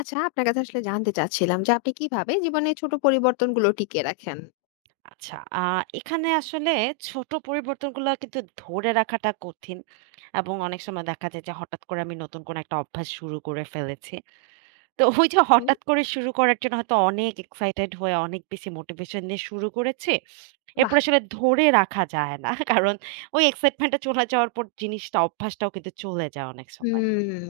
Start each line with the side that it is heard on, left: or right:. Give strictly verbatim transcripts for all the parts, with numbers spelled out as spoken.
left: আচ্ছা, আপনার কাছে আসলে জানতে চাচ্ছিলাম যে আপনি কিভাবে জীবনে ছোট পরিবর্তনগুলো টিকিয়ে রাখেন?
right: আচ্ছা, আ এখানে আসলে ছোট পরিবর্তনগুলা কিন্তু ধরে রাখাটা কঠিন। এবং অনেক সময় দেখা যায় যে হঠাৎ করে আমি নতুন কোনো একটা অভ্যাস শুরু করে ফেলেছি। তো ওই যে
left: হুম।
right: হঠাৎ করে শুরু করার জন্য হয়তো অনেক এক্সাইটেড হয়ে অনেক বেশি মোটিভেশন নিয়ে শুরু করেছি।
left: বাহ!
right: এরপর আসলে ধরে রাখা যায় না। কারণ ওই এক্সাইটমেন্ট টা চলে যাওয়ার পর জিনিসটা অভ্যাসটাও কিন্তু চলে যায় অনেক সময়।
left: হুম।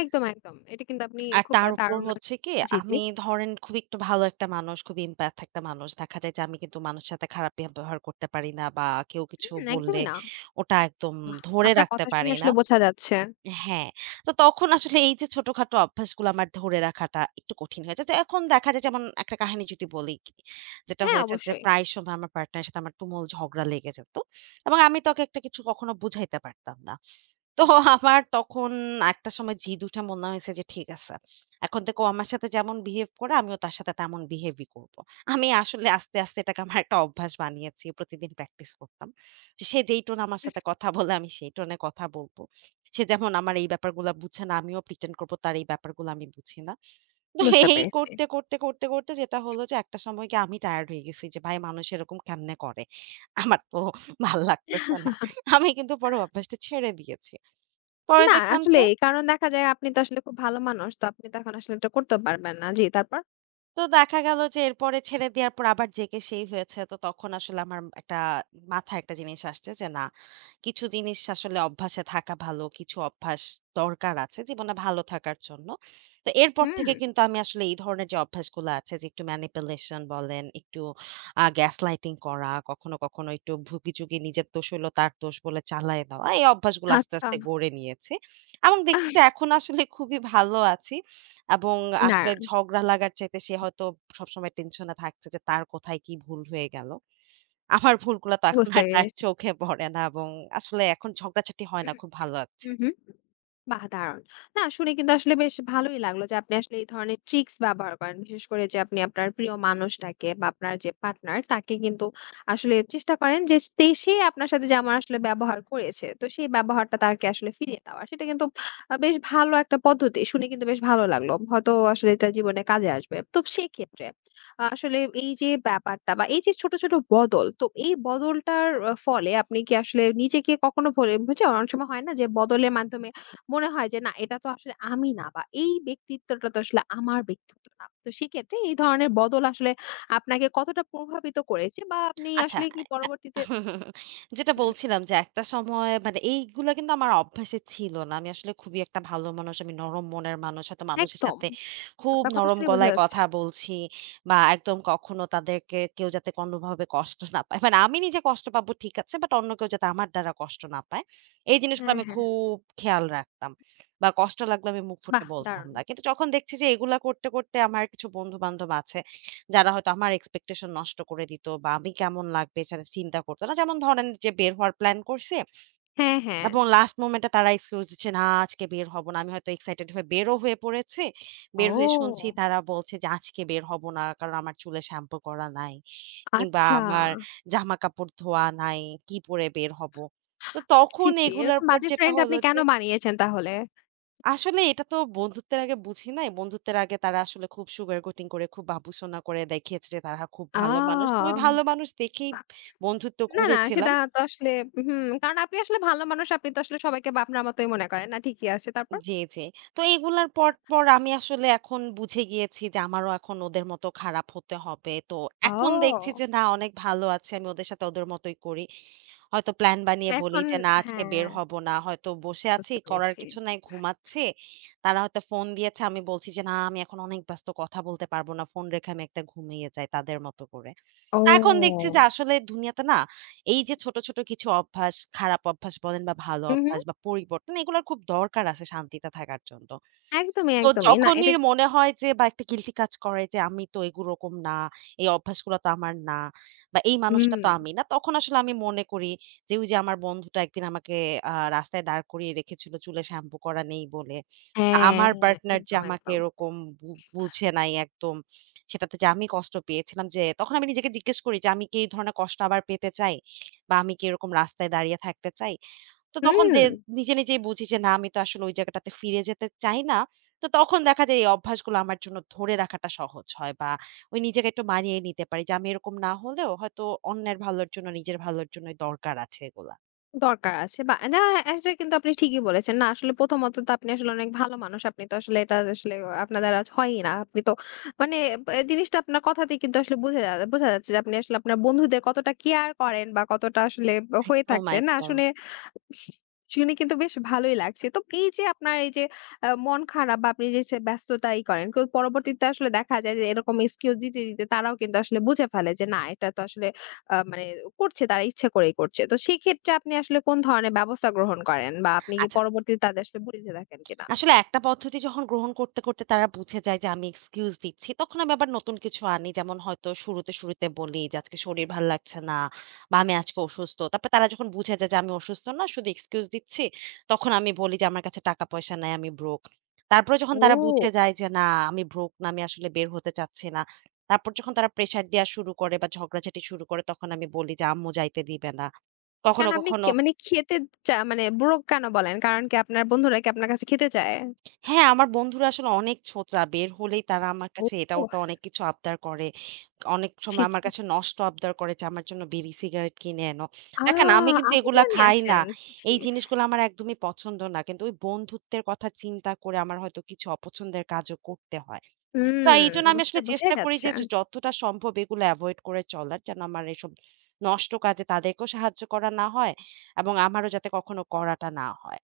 left: একদম, একদম। এটা কিন্তু আপনি
right: আর
left: খুব
right: তার
left: আ
right: উপর
left: দারুণ।
right: হচ্ছে কি
left: জি, জি।
right: আমি ধরেন খুব একটু ভালো একটা মানুষ, খুবই empath একটা মানুষ। দেখা যায় যে আমি কিন্তু মানুষের সাথে খারাপ ব্যবহার করতে পারি না বা কেউ কিছু
left: হুম,
right: বললে
left: একদমই না।
right: ওটা একদম
left: বাহ!
right: ধরে
left: আপনার
right: রাখতে
left: কথা শুনে
right: পারি না।
left: আসলে বোঝা যাচ্ছে।
right: হ্যাঁ, তো তখন আসলে এই যে ছোটখাটো অভ্যাসগুলো আমার ধরে রাখাটা একটু কঠিন হয়ে যায়। তো এখন দেখা যায় যেমন একটা কাহিনী যদি বলি, কি, যেটা
left: হ্যাঁ,
right: হয়েছে যে
left: অবশ্যই।
right: প্রায় সময় আমার পার্টনারের সাথে আমার তুমুল ঝগড়া লেগে যেত এবং আমি তাকে একটা কিছু কখনো বুঝাইতে পারতাম না। তো আমার তখন একটা সময় জিদ উঠে মনে হয়েছে যে ঠিক আছে। এখন থেকে ও আমার সাথে যেমন বিহেভ করে আমিও তার সাথে তেমন বিহেভই করব। আমি আসলে আস্তে, আস্তে এটাকে আমার একটা অভ্যাস বানিয়েছি। প্রতিদিন প্র্যাকটিস করতাম। যে সে যেই টোন আমার সাথে কথা বলে আমি সেই টোনে কথা বলব। সে যেমন আমার এই ব্যাপারগুলা বুঝে না, আমিও pretend করব তার এই ব্যাপারগুলো আমি বুঝি না। তো
left: বুঝতে
right: এই
left: পেরেছি।
right: করতে, করতে, করতে, করতে যেটা হলো যে একটা সময় গিয়ে আমি টায়ার্ড হয়ে গেছি যে ভাই মানুষ এরকম কেমনে করে? আমার তো ভাল লাগতেছে না। আমি কিন্তু পরে অভ্যাসটা ছেড়ে দিয়েছি। পরে
left: না
right: দেখলাম যে
left: আসলেই। কারণ দেখা যায় আপনি তো আসলে খুব ভালো মানুষ। তো আপনি তো এখন আসলে এটা করতেও পারবেন না। জি, তারপর?
right: তো দেখা গেল যে এরপরে ছেড়ে দেওয়ার পর আবার যে কে সেই হয়েছে। তো তখন আসলে আমার একটা মাথায় একটা জিনিস আসছে যে না কিছু জিনিস আসলে অভ্যাসে থাকা ভালো, কিছু অভ্যাস দরকার আছে জীবনে ভালো থাকার জন্য। তো এরপর
left: হুম।
right: থেকে কিন্তু আমি আসলে এই ধরনের যে অভ্যাসগুলো আছে যে একটু manipulation বলেন, একটু আ gaslighting করা, কখনো, কখনো একটু ভুগিচুগি নিজের দোষ হইলো তার দোষ বলে চালায় দেওয়া, এই অভ্যাসগুলো আস্তে,
left: আচ্ছা।
right: আস্তে গড়ে নিয়েছি। এবং দেখছি যে এখন আসলে খুবই ভালো আছি এবং আসলে
left: না,
right: ঝগড়া লাগার চাইতে সে হয়তো সবসময় টেনশনে থাকছে যে তার কোথায় কি ভুল হয়ে গেল। আমার ভুলগুলা তো এখন
left: বুঝতে
right: আর তার
left: পেরেছি।
right: চোখে পড়ে না এবং আসলে এখন ঝগড়াঝাটি হয় না। খুব ভালো লাগছে।
left: হুম, হুম। বাহ! দারুণ। না, শুনে কিন্তু আসলে বেশ ভালোই লাগলো যে আপনি আসলে এই ধরনের ট্রিক্স ব্যবহার করেন। বিশেষ করে যে আপনি আপনার প্রিয় মানুষটাকে বা আপনার যে পার্টনার তাকে কিন্তু আসলে চেষ্টা করেন যে তে সে আপনার সাথে যেমন আসলে ব্যবহার করেছে। তো সেই ব্যবহারটা তাকে আসলে ফিরিয়ে দেওয়া। সেটা কিন্তু আ বেশ ভালো একটা পদ্ধতি। শুনে কিন্তু বেশ ভালো লাগলো। হয়তো আসলে এটা জীবনে কাজে আসবে। তো সেক্ষেত্রে আসলে এই যে ব্যাপারটা বা এই যে ছোট, ছোট বদল, তো এই বদলটার আ ফলে আপনি কি আসলে নিজেকে কখনো ভোলে বুঝে অনেক সময় হয় না যে বদলের মাধ্যমে মনে হয় যে না, এটা তো আসলে আমি না বা এই ব্যক্তিত্বটা তো আসলে আমার ব্যক্তিত্ব না। তো সেক্ষেত্রে এই ধরনের বদল আসলে আপনাকে কতটা প্রভাবিত করেছে বা আপনি
right: আচ্ছা,
left: আসলে কি পরবর্তীতে
right: যেটা বলছিলাম যে একটা সময় মানে এইগুলা কিন্তু আমার অভ্যাসে ছিল না। আমি আসলে খুবই একটা ভালো মানুষ। আমি নরম মনের মানুষ। হয়তো মানুষের
left: একদম
right: সাথে খুব
left: আপনার কথা
right: নরম
left: শুনে বোঝা
right: গলায়
left: যাচ্ছে।
right: কথা বলছি বা একদম কখনো তাদেরকে কেউ যাতে কোনোভাবে কষ্ট না পায়। মানে আমি নিজে কষ্ট পাবো ঠিক আছে। বাট অন্য কেউ যাতে আমার দ্বারা কষ্ট না পায়। এই জিনিসগুলো
left: হ্যাঁ,
right: আমি
left: হ্যাঁ।
right: খুব খেয়াল রাখতাম। বা কষ্ট লাগলে আমি মুখ ফুটে
left: বাহ!
right: বলতাম
left: দারুণ।
right: না। কিন্তু যখন দেখছি যে এগুলা করতে, করতে আমার কিছু বন্ধু-বান্ধব আছে যারা হয়তো আমার এক্সপেকটেশন নষ্ট করে দিত বা আমি কেমন লাগবে সেটা চিন্তা করতো না। যেমন ধরেন যে বের হওয়ার প্ল্যান করছে
left: হ্যাঁ, হ্যাঁ।
right: এবং লাস্ট মোমেন্টে তারা এক্সকিউজ দিচ্ছে, "না আজকে বের হব না।" আমি হয়তো এক্সাইটেড হয়ে বেরও হয়ে পড়েছি। বের হয়ে শুনছি
left: ও,
right: তারা বলছে যে, "আজকে বের হব না। কারণ আমার চুলে শ্যাম্পু করা নাই কিংবা
left: আচ্ছা।
right: আমার জামাকাপড় ধোয়া নাই। কি পরে বের হব?" তো
left: ছি,
right: তখন
left: ছি,
right: এগুলার
left: এরকম
right: পর
left: বাজে
right: যেটা
left: ফ্রেন্ড আপনি
right: হলো
left: কেন
right: যে
left: বানিয়েছেন তাহলে?
right: আসলে এটা তো বন্ধুত্বের আগে বুঝি নাই। বন্ধুত্বের আগে তারা আসলে খুব সুগার কোটিং করে, খুব বাবুসোনা করে দেখিয়েছে যে তারা খুব
left: আ
right: ভালো মানুষ। তো ওই ভালো মানুষ দেখেই বন্ধুত্ব
left: না, না, সেটা
right: করেছিলাম।
left: তো আসলে হুম, কারণ আপনি আসলে ভালো মানুষ। আপনি তো আসলে সবাইকে বা আপনার মতোই মনে করেন, না ঠিকই আছে। তারপর?
right: জি, জি। তো এগুলার পর, পর আমি আসলে এখন বুঝে গিয়েছি যে আমারও এখন ওদের মতো খারাপ হতে হবে। তো এখন দেখছি
left: ও!
right: যে না অনেক ভালো আছি। আমি ওদের সাথে ওদের মতোই করি। হয়তো প্ল্যান
left: তো
right: বানিয়ে বলি
left: এখন
right: যে না আজকে
left: হ্যাঁ,
right: বের হব না। হয়তো বসে আছি,
left: বুঝতে
right: করার
left: পেরেছি।
right: কিছু নাই, ঘুমাচ্ছি। তারা হয়তো ফোন দিয়েছে। আমি বলছি যে না আমি এখন অনেক ব্যস্ত কথা বলতে পারব না। ফোন রেখে আমি একটা ঘুমিয়ে যাই তাদের মতো করে। এখন দেখছি
left: ও!
right: যে আসলে দুনিয়াতে না এই যে ছোট, ছোট কিছু অভ্যাস, খারাপ অভ্যাস বলেন বা ভালো
left: হুম, হুম।
right: অভ্যাস বা পরিবর্তন এগুলার খুব দরকার আছে শান্তিতে থাকার জন্য।
left: একদমই,
right: তো
left: একদমই। না,
right: যখনই
left: এটা কি
right: মনে হয় যে বা একটা গিল্টি কাজ করে যে আমি তো এরকম না, এই অভ্যাসগুলো তো আমার না বা এই
left: হুম।
right: মানুষটা তো আমি না। তখন আসলে আমি মনে করি যে ওই যে আমার বন্ধুটা একদিন আমাকে আ রাস্তায় দাঁড় করিয়ে রেখেছিল চুলে শ্যাম্পু করা নেই বলে। আ
left: হ্যাঁ,
right: আমার পার্টনার যে
left: একদম,
right: আমাকে
left: একদম।
right: এরকম বু বুঝে নাই একদম সেটাতে যে আমি কষ্ট পেয়েছিলাম যে তখন আমি নিজেকে জিজ্ঞেস করি যে আমি কি এই ধরনের কষ্ট আবার পেতে চাই? বা আমি কি এরকম রাস্তায় দাঁড়িয়ে থাকতে চাই? তো তখন
left: হুম।
right: দে নিজে, নিজেই বুঝি যে না আমি তো আসলে ওই জায়গাটাতে ফিরে যেতে চাই না। তো তখন দেখা যায় এই অভ্যাসগুলো আমার জন্য ধরে রাখাটা সহজ হয় বা ওই নিজেকে একটু মানিয়ে নিতে পারি যে আমি এরকম না হলেও হয়তো অন্যের ভালোর জন্য, নিজের ভালোর জন্যই দরকার আছে এগুলা।
left: দরকার আছে বা না, এটা কিন্তু আপনি ঠিকই বলেছেন। না, আসলে প্রথমত তো আপনি আসলে অনেক ভালো মানুষ। আপনি তো আসলে এটা আসলে আপনার দ্বারা হয়ই না। আপনি তো মানে এ জিনিসটা আপনার কথাতেই কিন্তু আসলে বোঝা যা বোঝা যাচ্ছে যে আপনি আসলে আপনার বন্ধুদের কতটা কেয়ার করেন বা কতটা আসলে হয়ে
right: একদম,
left: থাকে না
right: একদম।
left: শুনে শুনে কিন্তু বেশ ভালোই লাগছে। তো এই যে আপনার এই যে আ মন খারাপ বা আপনি যে সে ব্যস্ততাই করেন। তো পরবর্তীতে আসলে দেখা যায় যে এরকম এক্সকিউজ দিতে, দিতে তারাও কিন্তু আসলে বুঝে ফেলে যে না, এটা তো আসলে আ মানে করছে, তারা ইচ্ছে করেই করছে। তো সেক্ষেত্রে আপনি আসলে কোন ধরনের ব্যবস্থা গ্রহণ করেন? বা আপনি কি
right: আচ্ছা
left: পরবর্তীতে তাদের আসলে বুঝিয়ে থাকেন কিনা?
right: আসলে একটা পদ্ধতি যখন গ্রহণ করতে, করতে তারা বুঝে যায় যে আমি এক্সকিউজ দিচ্ছি, তখন আমি আবার নতুন কিছু আনি। যেমন হয়তো শুরুতে, শুরুতে বলি যে আজকে শরীর ভাল লাগছে না বা আমি আজকে অসুস্থ। তারপর তারা যখন বুঝে যায় যে আমি অসুস্থ না, শুধু এক্সকিউজ দিচ্ছি, তখন আমি বলি যে আমার কাছে টাকা পয়সা নাই, আমি ব্রোক। তারপরে যখন তারা বুঝে
left: ও!
right: যায় যে না আমি ব্রোক না, আমি আসলে বের হতে চাচ্ছি না। তারপর যখন তারা প্রেশার দেয়া শুরু করে বা ঝগড়াঝাটি শুরু করে, তখন আমি বলি যে আম্মু যাইতে দিবে না।
left: কেন
right: কখনো,
left: আপনি
right: কখনো
left: কে মানে খেতে চা মানে ব্রোক কেন বলেন? কারণ কি আপনার বন্ধুরা কি আপনার কাছে খেতে চায়?
right: হ্যাঁ, আমার বন্ধুরা আসলে অনেক ছোঁচা। বের হলেই তারা আমার
left: ও!
right: কাছে এটা ওটা অনেক কিছু আবদার করে। অনেক
left: ছি,
right: সময়
left: ছি।
right: আমার কাছে নষ্ট আবদার করে যে, "আমার জন্য বিড়ি সিগারেট কিনে এনো।"
left: আ
right: দেখেন আমি কিন্তু
left: আপনি
right: এগুলা
left: কেন নিয়ে
right: খাই না।
left: আসেন? ছি, ছি।
right: এই জিনিসগুলো আমার একদমই পছন্দ না। কিন্তু ওই বন্ধুত্বের কথা চিন্তা করে আমার হয়তো কিছু অপছন্দের কাজও করতে হয়। তো এইজন্য
left: হুম,
right: আমি
left: বুঝতে
right: আসলে
left: বোঝাই
right: চেষ্টা করি
left: যাচ্ছে।
right: যে, যে যতটা সম্ভব এগুলো এভয়েড করে চলার। যেন আমার এসব নষ্ট কাজে তাদেরকেও সাহায্য করা না হয় এবং আমারও যাতে কখনো করাটা না হয়।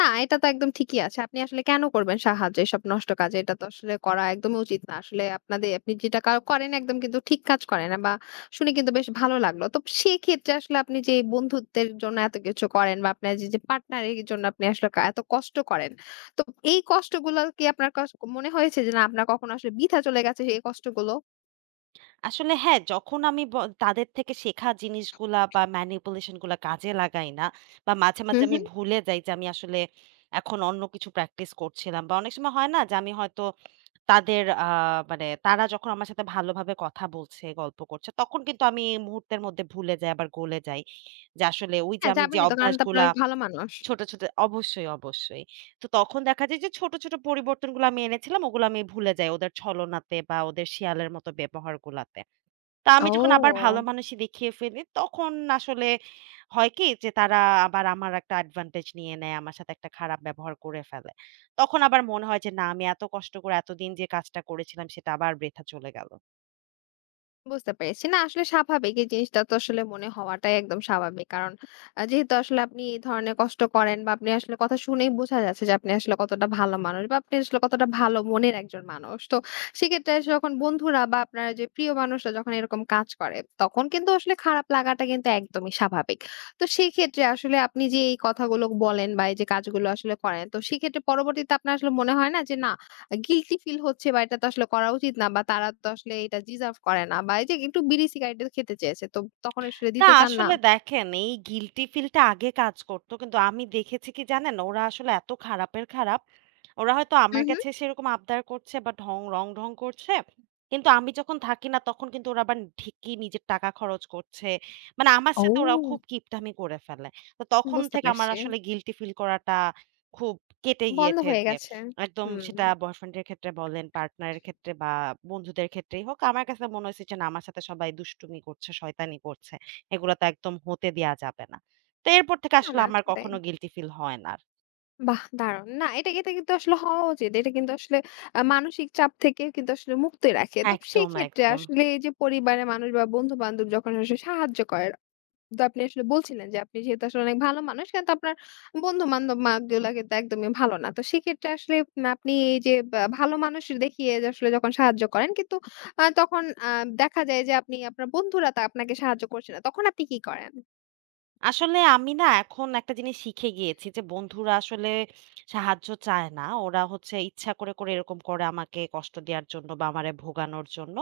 left: না, এটা তো একদম ঠিকই আছে। আপনি আসলে কেন করবেন সাহায্য এসব নষ্ট কাজে? এটা তো আসলে করা একদমই উচিত না। আসলে আপনাদের আপনি যেটা কা করেন একদম কিন্তু ঠিক কাজ করেন না, বা শুনে কিন্তু বেশ ভালো লাগলো। তো সেক্ষেত্রে আসলে আপনি যে বন্ধুত্বের জন্য এত কিছু করেন বা আপনার যে, যে পার্টনার এর জন্য আপনি আসলে কা এত কষ্ট করেন। তো এই কষ্টগুলো কি আপনার কস মনে হয়েছে যে না, আপনার কখনো আসলে বৃথা চলে গেছে এই কষ্টগুলো?
right: আসলে হ্যাঁ, যখন আমি ব তাদের থেকে শেখা জিনিসগুলা বা manipulation গুলা কাজে লাগাই না বা মাঝে, মাঝে
left: হুম,
right: আমি
left: হুম।
right: ভুলে যাই যে আমি আসলে এখন অন্য কিছু প্র্যাকটিস করছিলাম বা অনেক সময় হয় না যে আমি হয়তো তাদের আ মানে তারা যখন আমার সাথে ভালোভাবে কথা বলছে, গল্প করছে তখন কিন্তু আমি মুহূর্তের মধ্যে ভুলে যাই আবার গলে যাই। যে আসলে ওই যে
left: হ্যাঁ,
right: আমি যে
left: যাবেনই তো, কারণ তো আপনার
right: অভ্যাসগুলা
left: অনেক ভালো মানুষ।
right: ছোট, ছোট অবশ্যই, অবশ্যই। তো তখন দেখা যায় যে ছোট, ছোট পরিবর্তনগুলো আমি এনেছিলাম ওগুলো আমি ভুলে যাই ওদের ছলনাতে বা ওদের শেয়ালের মতো ব্যবহারগুলাতে। তা আমি যখন আবার ভালো
left: ও!
right: মানুষই দেখিয়ে ফেলি, তখন আসলে হয় কি যে তারা আবার আমার একটা অ্যাডভান্টেজ নিয়ে নেয়, আমার সাথে একটা খারাপ ব্যবহার করে ফেলে। তখন আবার মনে হয় যে না আমি এত কষ্ট করে এতদিন যে কাজটা করেছিলাম সেটা আবার বৃথা চলে গেল।
left: বুঝতে পেরেছি। না, আসলে স্বাভাবিক। এই জিনিসটা তো আসলে মনে হওয়াটাই একদম স্বাভাবিক। কারণ আ যেহেতু আসলে আপনি এই ধরনের কষ্ট করেন বা আপনি আসলে কথা শুনেই বোঝা যাচ্ছে যে আপনি আসলে কতটা ভালো মানুষ বা আপনি আসলে কতটা ভালো মনের একজন মানুষ। তো সেক্ষেত্রে আসলে যখন বন্ধুরা বা আপনার যে প্রিয় মানুষরা যখন এরকম কাজ করে, তখন কিন্তু আসলে খারাপ লাগাটা কিন্তু একদমই স্বাভাবিক। তো সেক্ষেত্রে আসলে আপনি যে এই কথাগুলো বলেন বা এই যে কাজগুলো আসলে করেন, তো সেক্ষেত্রে পরবর্তীতে আপনার আসলে মনে হয় না যে না, গিল্টি ফিল হচ্ছে বা এটা তো আসলে করা উচিত না বা তারা তো আসলে এটা ডিজার্ভ করে না বা এই যে একটু বিড়ি সিগারেট খেতে চেয়েছে, তো তখন আসলে
right: না
left: দিতে চান না।
right: আসলে দেখেন এই গিল্টি ফিল টা আগে কাজ করত। কিন্তু আমি দেখেছি কি জানেন? ওরা আসলে এত খারাপের খারাপ। ওরা হয়তো
left: হু,
right: আমার
left: হু।
right: কাছে সেরকম আবদার করছে বা ঢং রং, ঢং করছে। কিন্তু আমি যখন থাকি না তখন কিন্তু ওরা আবার ঢেকি নিজের টাকা খরচ করছে। মানে আমার
left: ও!
right: সাথে ওরা খুব কিপটামি করে ফেলে। তো তখন
left: বুঝতে
right: থেকে আমার
left: পারছি।
right: আসলে গিল্টি ফিল করাটা খুব কেটে
left: বন্ধ
right: গিয়েছে
left: হয়ে
right: যে
left: গেছে।
right: একদম
left: হুম।
right: সেটা বয়ফ্রেন্ড এর ক্ষেত্রে বলেন, পার্টনার এর ক্ষেত্রে বা বন্ধুদের ক্ষেত্রেই হোক। আমার কাছে মনে হয়েছে যে না আমার সাথে সবাই দুষ্টুমি করছে, শয়তানি করছে। এগুলো তো একদম হতে দেয়া যাবে না। তো এরপর থেকে
left: না,
right: আসলে
left: না
right: আমার
left: সেটাই।
right: কখনো গিল্টি ফিল হয় না আর।
left: বাহ! দারুণ। না, এটা এটা কিন্তু আসলে হওয়া উচিত। এটা কিন্তু আসলে আ মানসিক চাপ থেকে কিন্তু আসলে মুক্তি রাখে। তো
right: একদম,
left: সেক্ষেত্রে
right: একদম।
left: আসলে এই যে পরিবারের মানুষ বা বন্ধু-বান্ধব যখন আসলে সাহায্য করে তো আপনি আসলে বলছিলেন যে আপনি যেহেতু আসলে অনেক ভালো মানুষ কিন্তু আপনার বন্ধু-বান্ধব মা গুলা কিন্তু একদমই ভালো না। তো সেক্ষেত্রে আসলে উম আপনি এই যে বা ভালো মানুষ দেখিয়ে যে আসলে যখন সাহায্য করেন কিন্তু আ তখন আ দেখা যায় যে আপনি আপনার বন্ধুরা তা আপনাকে সাহায্য করছে না। তখন আপনি কি করেন?
right: আসলে আমি না এখন একটা জিনিস শিখে গিয়েছি যে বন্ধুরা আসলে সাহায্য চায় না। ওরা হচ্ছে ইচ্ছা করে, করে এরকম করে আমাকে কষ্ট দেয়ার জন্য বা আমারে ভোগানোর জন্য।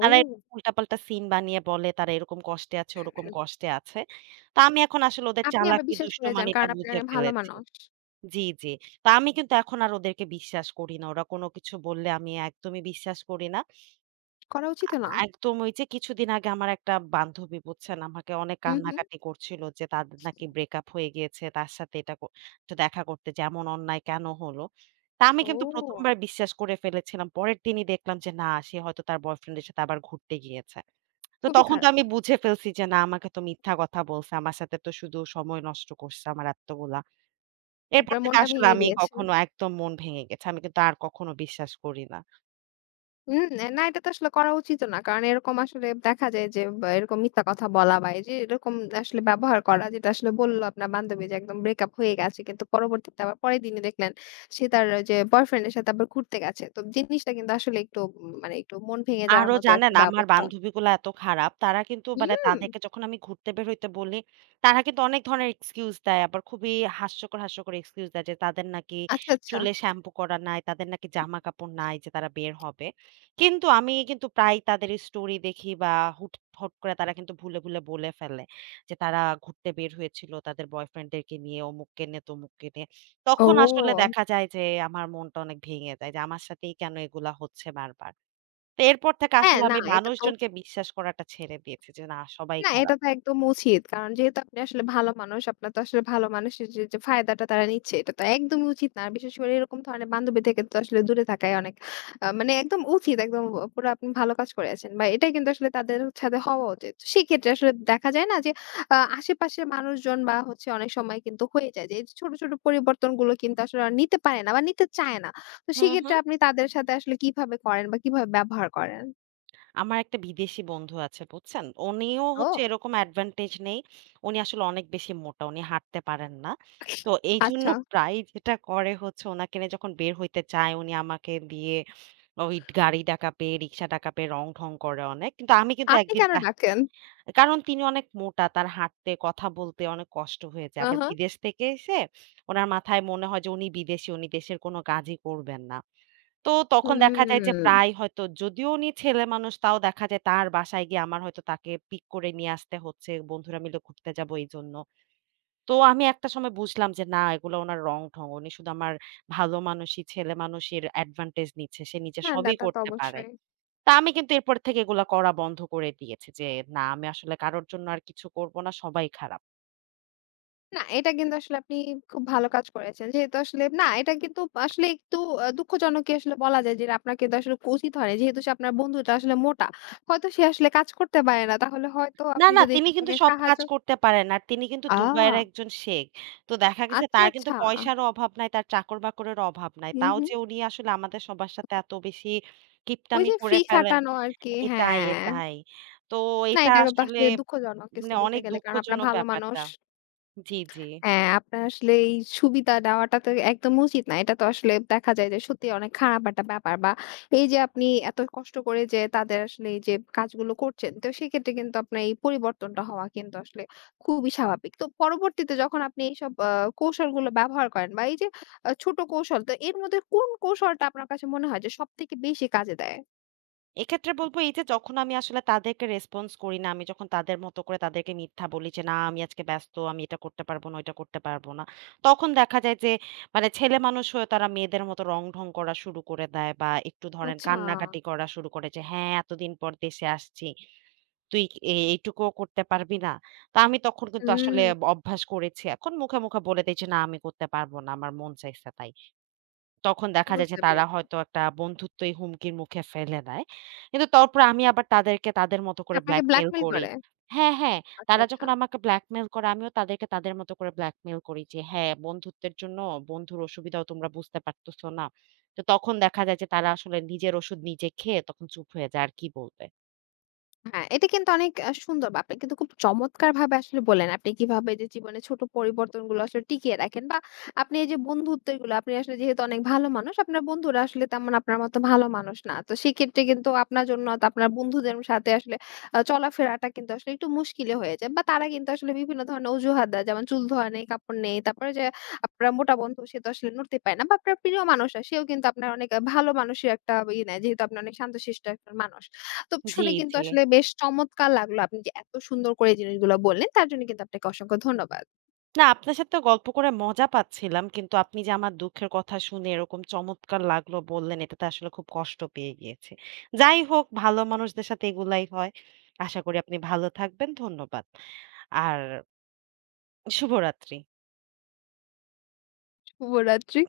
right: তারা উল্টাপাল্টা সিন বানিয়ে বলে তারা এরকম কষ্টে আছে, ওরকম কষ্টে আছে। তো আমি এখন আসলে ওদের
left: আপনি আবার
right: চালাকি
left: বিশ্বাস করে যান,
right: দুষ্টুমানিটা
left: কারণ আপনি
right: বুঝে
left: অনেক ভালো
right: ফেলেছি।
left: মানুষ।
right: জি, জি। তো আমি কিন্তু এখন আর ওদেরকে বিশ্বাস করি না। ওরা কোনো কিছু বললে আমি একদমই বিশ্বাস করি না।
left: করা উচিতও না।
right: একদম ওই যে কিছুদিন আগে আমার একটা বান্ধবী বুঝছেন আমাকে অনেক
left: হু, হু।
right: কান্নাকাটি করছিল যে তাদের নাকি ব্রেকআপ হয়ে গিয়েছে তার সাথে এটা কর- একটু দেখা করতে যেমন অন্যায় কেন হলো তা আমি কিন্তু
left: ও!
right: প্রথমবার বিশ্বাস করে ফেলেছিলাম পরের দিনই দেখলাম যে না সে হয়তো তার বয়ফ্রেন্ডের সাথে আবার ঘুরতে গিয়েছে তো
left: খুবই
right: তখন তো
left: খারাপ।
right: আমি বুঝে ফেলছি যে না আমাকে তো মিথ্যা কথা বলছে আমার সাথে তো শুধু সময় নষ্ট করছে আমার এতগুলা এরপর
left: আপনার
right: থেকে
left: মনটা
right: আসলে
left: ভেঙে
right: আমি
left: দিয়েছে।
right: কখনো একদম মন ভেঙে গেছে আমি কিন্তু আর কখনো বিশ্বাস করি না
left: হুম, না এটা তো আসলে করা উচিতও না। কারণ এরকম আসলে দেখা যায় যে বা এরকম মিথ্যা কথা বলা বা এই যে এরকম আসলে ব্যবহার করা, যেটা আসলে বলল আপনার বান্ধবী যে একদম ব্রেকআপ হয়ে গেছে। কিন্তু পরবর্তীতে আবার পরের দিনই দেখলেন সে তার যে বয়ফ্রেন্ড এর সাথে আবার ঘুরতে গেছে। তো জিনিসটা কিন্তু আসলে একটু উম, মানে একটু মন ভেঙে যাওয়ার
right: আরো
left: মতো একটা
right: জানেন আমার
left: ব্যবস্থা।
right: বান্ধবীগুলা এত খারাপ। তারা কিন্তু মানে
left: হুম,
right: তাদেরকে যখন আমি ঘুরতে বের হইতে বলি, তারা কিন্তু অনেক ধরনের এক্সকিউজ দেয়। আবার খুবই হাস্যকর, হাস্যকর এক্সকিউজ দেয় যে তাদের নাকি
left: আচ্ছা, আচ্ছা।
right: চুলে শ্যাম্পু করা নাই, তাদের নাকি জামাকাপড় নাই যে তারা বের হবে। কিন্তু আমি কিন্তু প্রায় তাদের স্টোরি দেখি বা হুট হট করে তারা কিন্তু ভুলে, ভুলে বলে ফেলে যে তারা ঘুরতে বের হয়েছিল তাদের বয়ফ্রেন্ডদেরকে নিয়ে, অমুককে নিয়ে, তমুককে নিয়ে। তখন আসলে
left: ও!
right: দেখা যায় যে আমার মনটা অনেক ভেঙে যায় যে আমার সাথেই কেন এগুলা হচ্ছে বারবার। তো এরপর থেকে
left: হ্যাঁ,
right: আসলে
left: না
right: আমি
left: এটা তো
right: মানুষজনকে বিশ্বাস করাটা ছেড়ে দিয়েছি যে না সবাই
left: না, এটা
right: খারাপ।
left: তো একদম উচিত। কারণ যেহেতু আপনি আসলে ভালো মানুষ, আপনার তো আসলে ভালো মানুষের যে, যে ফায়দাটা তারা নিচ্ছে, এটা তো একদমই উচিত না। আর বিশেষ করে এরকম ধরনের বান্ধবী থেকে তো আসলে দূরে থাকাই অনেক আ মানে একদম উচিত। একদম অ পুরা আপনি ভালো কাজ করে আছেন বা এটাই কিন্তু আসলে তাদের সাথে হওয়া উচিত। তো সেক্ষেত্রে আসলে দেখা যায় না যে, আ আশেপাশের মানুষজন বা হচ্ছে অনেক সময় কিন্তু হয়ে যায় যে, এই যে ছোট, ছোট পরিবর্তনগুলো কিন্তু আসলে আর নিতে পারে না বা নিতে চায় না। তো
right: হুম,
left: সেক্ষেত্রে
right: হুম।
left: আপনি তাদের সাথে আসলে কিভাবে করেন বা কিভাবে ব্যবহার করেন?
right: আমার একটা বিদেশি বন্ধু আছে বুঝছেন? উনিও হচ্ছে
left: ও,
right: এরকম অ্যাডভান্টেজ নেই। উনি আসলে অনেক বেশি মোটা। উনি হাঁটতে পারেন না। তো এইজন্য
left: আচ্ছা।
right: প্রায়ই যেটা করে হচ্ছে উনাকে নিয়ে যখন বের হইতে চায় উনি আমাকে দিয়ে ওই গাড়ি ডাকা পেয়ে, রিক্সা ডাকা পেয়ে রং-ঢং করে অনেক। কিন্তু আমি কিন্তু
left: আপনি
right: একদিন
left: কেন
right: তা
left: ডাকেন?
right: কারণ তিনি অনেক মোটা। তার হাঁটতে, কথা বলতে অনেক কষ্ট হয়ে যায়। আবার
left: আহ,
right: বিদেশ থেকে এসে উনার মাথায় মনে হয় যে উনি বিদেশী, উনি দেশের কোনো কাজই করবেন না। তো তখন
left: হুম।
right: দেখা যায় যে প্রায় হয়তো যদিও উনি ছেলেমানুষ তাও দেখা যায় তার বাসায় গিয়ে আমার হয়তো তাকে পিক করে নিয়ে আসতে হচ্ছে। বন্ধুরা মিলে ঘুরতে যাবো এইজন্য। তো আমি একটা সময় বুঝলাম যে না এগুলো উনার রং-ঢং। উনি শুধু আমার ভালো মানুষই, ছেলেমানুষির অ্যাডভান্টেজ নিচ্ছে। সে নিজে
left: না, না
right: সবই
left: তা তো
right: করতে পারে।
left: অবশ্যই।
right: তা আমি কিন্তু এরপর থেকে এগুলা করা বন্ধ করে দিয়েছি যে, না আমি আসলে কারোর জন্য আর কিছু করব না, সবাই খারাপ।
left: না, এটা কিন্তু আসলে আপনি খুব ভালো কাজ করেছেন। যেহেতু আসলে না, এটা কিন্তু আসলে একটু আ দুঃখজনকই আসলে বলা যায় যে আপনার কিন্তু আসলে উচিত হয়নি। যেহেতু সে আপনার বন্ধুটা আসলে মোটা। হয়তো সে আসলে কাজ করতে পারে না। তাহলে হয়তো
right: না,
left: আপনি
right: না
left: যদি
right: তিনি
left: একটু
right: কিন্তু
left: তাকে
right: সব
left: সাহায্য
right: কাজ করতে পারেন। আর তিনি কিন্তু দুবাইয়ের
left: আ!
right: একজন শেখ। তো দেখা গেছে
left: আচ্ছা,
right: তার কিন্তু
left: আচ্ছা।
right: পয়সারও অভাব নাই, তার চাকর-বাকরের অভাব নাই।
left: হুম,
right: তাও
left: হুম।
right: যে উনি আসলে আমাদের সবার সাথে এত বেশি
left: ওই
right: কিপটামি
left: যে
right: করে
left: ফ্রি
right: ফেলেন
left: খাটানো আরকি।
right: এটাই,
left: হ্যাঁ।
right: এটাই। তো
left: না,
right: এটা
left: এটা কিন্তু
right: আসলে
left: আসলে দুঃখজনক কিছু
right: মানে
left: বলতে
right: অনেক
left: গেলে। কারণ আপনার
right: দুঃখজনক
left: ভালো মানুষ।
right: ব্যাপারটা। জি, জি।
left: হ্যাঁ, আপনার আসলে এই সুবিধা নেওয়াটা তো একদম উচিত না। এটা তো আসলে দেখা যায় যে সত্যিই অনেক খারাপ একটা ব্যাপার বা এই যে আপনি এত কষ্ট করে যে তাদের আসলে এই যে কাজগুলো করছেন, তো সেক্ষেত্রে কিন্তু আপনার এই পরিবর্তনটা হওয়া কিন্তু আসলে খুবই স্বাভাবিক। তো পরবর্তীতে যখন আপনি এইসব আ কৌশলগুলো ব্যবহার করেন বা এই যে আ ছোট কৌশল, তো এর মধ্যে কোন কৌশলটা আপনার কাছে মনে হয় যে সবথেকে বেশি কাজে দেয়?
right: এক্ষেত্রে বলব এই যে যখন আমি আসলে তাদেরকে রেসপন্স করি না, আমি যখন তাদের মতো করে তাদেরকে মিথ্যা বলি যে, "না আমি আজকে ব্যস্ত, আমি এটা করতে পারব না, ওইটা করতে পারব না।" তখন দেখা যায় যে মানে ছেলেমানুষ হয়ে তারা মেয়েদের মতো রং-ঢং করা শুরু করে দেয় বা একটু ধরেন
left: আচ্ছা।
right: কান্নাকাটি করা শুরু করে যে, "হ্যাঁ, এতদিন পর দেশে আসছি। তুই এ এইটুকুও করতে পারবি না?" তো আমি তখন কিন্তু
left: হুম,
right: আসলে অভ্যাস করেছি। এখন মুখে, মুখে বলে দেই যে, "না আমি করতে পারব না। আমার মন চাইছে তাই।" তখন দেখা যায়
left: বুঝতে
right: যে তারা
left: পেরেছি।
right: হয়তো একটা বন্ধুত্বই হুমকির মুখে ফেলে দেয়। কিন্তু তারপর আমি আবার তাদেরকে তাদের মতো করে
left: আপনাকে
right: ব্ল্যাকমেইল
left: ব্ল্যাকমেইল
right: করি।
left: করে?
right: হ্যাঁ, হ্যাঁ,
left: আচ্ছা,
right: তারা
left: আচ্ছা।
right: যখন আমাকে ব্ল্যাকমেইল করে আমিও তাদেরকে তাদের মতো করে ব্ল্যাকমেইল করি যে, "হ্যাঁ, বন্ধুত্বের জন্য বন্ধুর অসুবিধাও তোমরা বুঝতে পারতেছো না।" তো তখন দেখা যায় যে তারা আসলে নিজের ওষুধ নিজে খেয়ে তখন চুপ হয়ে যায় আর কি বলবে।
left: হ্যাঁ, এটা কিন্তু অনেক আ সুন্দর বা আপনি কিন্তু খুব চমৎকারভাবে আসলে বললেন। আপনি কিভাবে যে জীবনে ছোট পরিবর্তনগুলো আসলে টিকিয়ে রাখেন বা আপনি এই যে বন্ধুত্বগুলো আপনি আসলে যেহেতু অনেক ভালো মানুষ, আপনার বন্ধুরা আসলে তেমন আপনার মতো ভালো মানুষ না। তো সেক্ষেত্রে কিন্তু আপনার জন্য তো আপনার বন্ধুদের সাথে আসলে আ চলাফেরাটা কিন্তু আসলে একটু মুশকিলে হয়ে যায় বা তারা কিন্তু আসলে বিভিন্ন ধরনের অজুহাত দেয়। যেমন চুল ধোয়া নেই, কাপড় নেই। তারপরে যে আপনার মোটা বন্ধু সে তো আসলে নড়তে পারে না বা আপনার প্রিয় মানুষ সেও কিন্তু আপনার অনেক আ ভালো মানুষের একটা ই নেয়। যেহেতু আপনি অনেক শান্তশিষ্ট একটা মানুষ। তো
right: জি,
left: শুনে কিন্তু
right: জি।
left: আসলে বেশ চমৎকার লাগলো আপনি যে এত সুন্দর করে জিনিসগুলো বললেন, তার জন্য কিন্তু আপনাকে অসংখ্য ধন্যবাদ।
right: না, আপনার সাথে গল্প করে মজা পাচ্ছিলাম। কিন্তু আপনি যে আমার দুঃখের কথা শুনে এরকম চমৎকার লাগলো বললেন, এটাতে আসলে খুব কষ্ট পেয়ে গিয়েছি। যাই হোক, ভালো মানুষদের সাথে এগুলাই হয়। আশা করি আপনি ভালো থাকবেন। ধন্যবাদ। আর শুভরাত্রি।
left: শুভরাত্রি।